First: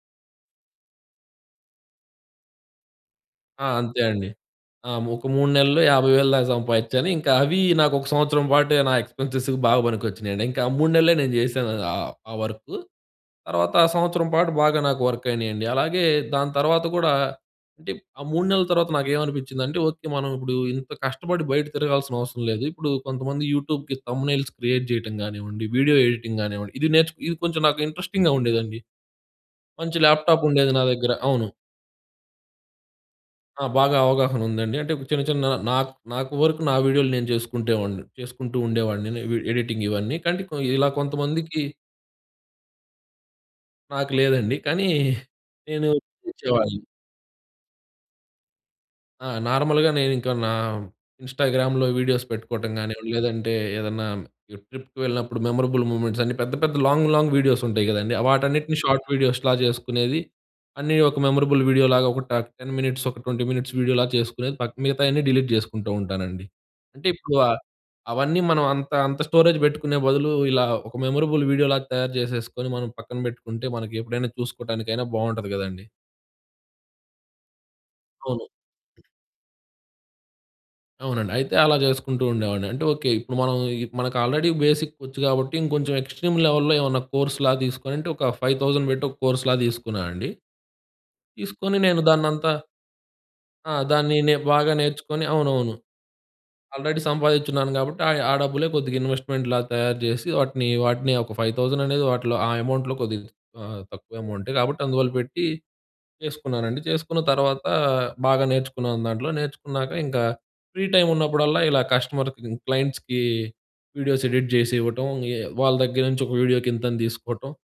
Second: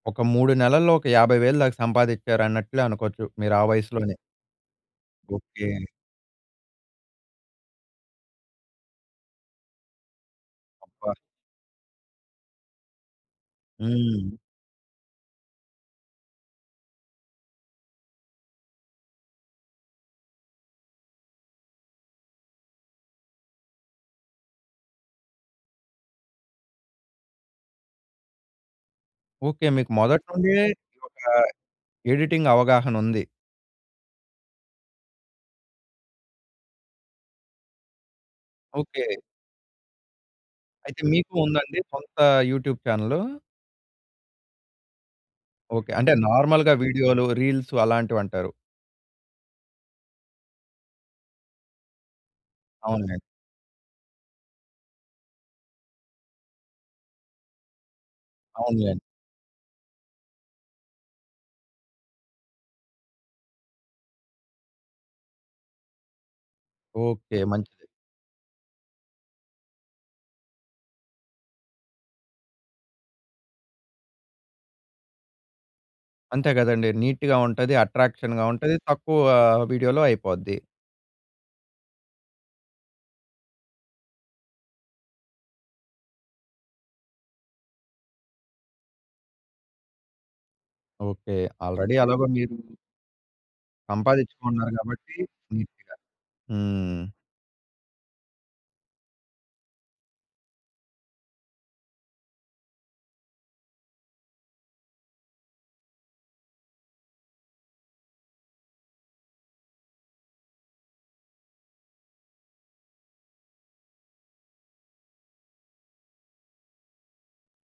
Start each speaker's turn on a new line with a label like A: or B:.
A: ఒక 3 నెలల్లో, ఒక 50,000 దాక సంపాదించారన్నట్లే అనుకోవచ్చు మీరు ఆ
B: ఆ! అంతే
A: వయసులోనే.
B: అండి. ఆ! ఒక 3
A: ఓకే.
B: నెలల్లో 50,000 దాక సంపాదించాను. ఇంకా అవి నాకు ఒక సంవత్సరం పాటు, నా ఎక్స్‌పెన్సెస్ బాగా పనికొచ్చినయండి. ఇంకా ఆ 3 నెలలే
A: అబ్బా!
B: నేను చేశాను ఆ ఆ వర్కు. తర్వాత ఆ సంవత్సరం
A: హ్మ్!
B: పాటు బాగా నాకు వర్క్ అయినాయండి. అలాగే దాని తర్వాత గూడా, అంటే ఆ 3 నెలల తర్వాత నాకు ఏమనిపించిందంటే, ఓకే, మనం ఇప్పుడు ఇంత కష్టపడి బయట తిరగాల్సిన అవసరం లేదు. ఇప్పుడు కొంతమంది యూట్యూబ్‌కి థంబ్‌నెయిల్స్ క్రియేట్ చేయటం గానివ్వండి, వీడియో ఎడిటింగ్ గానివ్వండి, ఇది నేర్చు ఇది కొంచెం నాకు ఇంట్రెస్టింగ్‌గా ఉండేదండి.
A: ఓకే. మీకు
B: మంచి
A: మొదటి
B: ల్యాప్‌టాప్
A: నుండే
B: ఉండేది నా దగ్గర.
A: ఒక
B: అవును.
A: ఎడిటింగ్ అవగాహన ఉంది.
B: ఆ! బాగా అవగాహన ఉందండి. అంటే చిన్న చిన్న నా నాకు వరకు నా వీడియోలు నేను చేసుకుంటే, వాడిని చేసుకుంటూ
A: ఓకే.
B: ఉండేవాడిని ఎడిటింగ్ ఇవన్నీ. కానీ ఇలా
A: అయితే మీకు
B: కొంతమందికి
A: ఉందండి, సొంత యూట్యూబ్ చానెల్లు?
B: నాకు లేదండి. కానీ నేను
A: ఓకే. అంటే నార్మల్‌గా
B: ఇచ్చేవాడిని.
A: వీడియోలు, రీల్స్ అలాంటివి అంటారు.
B: ఆ! నార్మల్‍గా నేను ఇంకా, నా ఇన్‌స్టా‌గ్రామ్‌లో వీడియోస్ పెట్టుకోవటం కానివ్వండి,
A: అవునులెండి.
B: లేదంటే ఏదన్నా ట్రిప్‌కి వెళ్ళినప్పుడు మెమరబుల్ మూవ్మెంట్స్ అన్ని పెద్ద పెద్ద లాంగ్, లాంగ్ వీడియోస్ ఉంటాయి గదండీ. వాటన్నిటిని
A: అవునులెండి.
B: షార్ట్ వీడియోస్‌లా చేసుకునేది. అన్నీ ఒక మెమరబుల్ వీడియోలాగా ఒక ట 10 మినిట్స్, ఒక 20 మినిట్స్ వీడియోలాగా చేసుకునేది. మిగతాయన్నీ డిలీట్ చేసుకుంటూ ఉంటానండి. అంటే ఇప్పుడు
A: ఓకే.
B: ఆహ్,
A: మంచిది.
B: అవన్నీ మనం అంత అంత స్టోరేజ్ పెట్టుకునే బదులు ఇలా ఒక మెమరబుల్ వీడియోలాగా తయారు చేసేసుకొని, మనం పక్కన పెట్టుకుంటే మనకి ఎప్పుడైనా చూసుకోవటానికైనా బాగుంటది కదండీ.
A: అంతే కదండీ నీట్‌గా ఉంటది, అట్రాక్షన్‌గా
B: అవును.
A: ఉంటది, తక్కువ వీడియోలో అయిపోద్ది.
B: అవునండి. అయితే అలా చేసుకుంటూ ఉండేవాడిని. అంటే ఓకే ఇప్పుడు మనం, మనకు ఆల్రెడీ బేసిక్ ఒచ్చు కాబట్టి, ఇంకొంచెం ఎక్స్‌ట్రీమ్ లెవెల్‌లో ఏమన్నా కోర్స్‌లాగా తీసుకొని, అంటే ఒక 5000 పెట్టి ఒక కోర్స్‌లాగా తీసుకున్నానండి.
A: ఓకే.
B: తీసుకొని
A: ఆల్రెడీ
B: నేను
A: ఎలాగో
B: దాన్నంతా
A: మీరు
B: ఆ! దాన్ని నే
A: సంపాదించుకున్నారు
B: బాగా
A: కాబట్టి
B: నేర్చుకుని అవునవును.
A: నీట్‌గా
B: ఆల్రెడీ
A: హ్మ్!
B: సంపాదిచిన్నాను. కాబట్టి ఆ డబ్బులే కొద్దిగా ఇన్వెస్ట్మెంట్‌లాగా తయారు చేసి వాటిని, వాటిని ఒక 5000 అనేది వాటిలో ఆ అమౌంట్‌లో కొద్దిగా ఆహ్, తక్కువ అమౌంట్. కాబట్టి అందువల్ల పెట్టి చేసుకున్నానండి. చేసుకున్న తర్వాత, బాగా నేర్చుకున్నాను దాంట్లో, నేర్చుకున్నాక ఇంకా ఫ్రీ టైమ్ ఉన్నప్పుడల్లా ఇలా కస్టమర్‌కి, క్లయింట్స్‌కి వీడియోస్ ఎడిట్ చేసి ఇవ్వటం, ఏ వాళ్ళ దగ్గర నుంచి ఒక వీడియోకి ఇంతని తీసుకోవటం.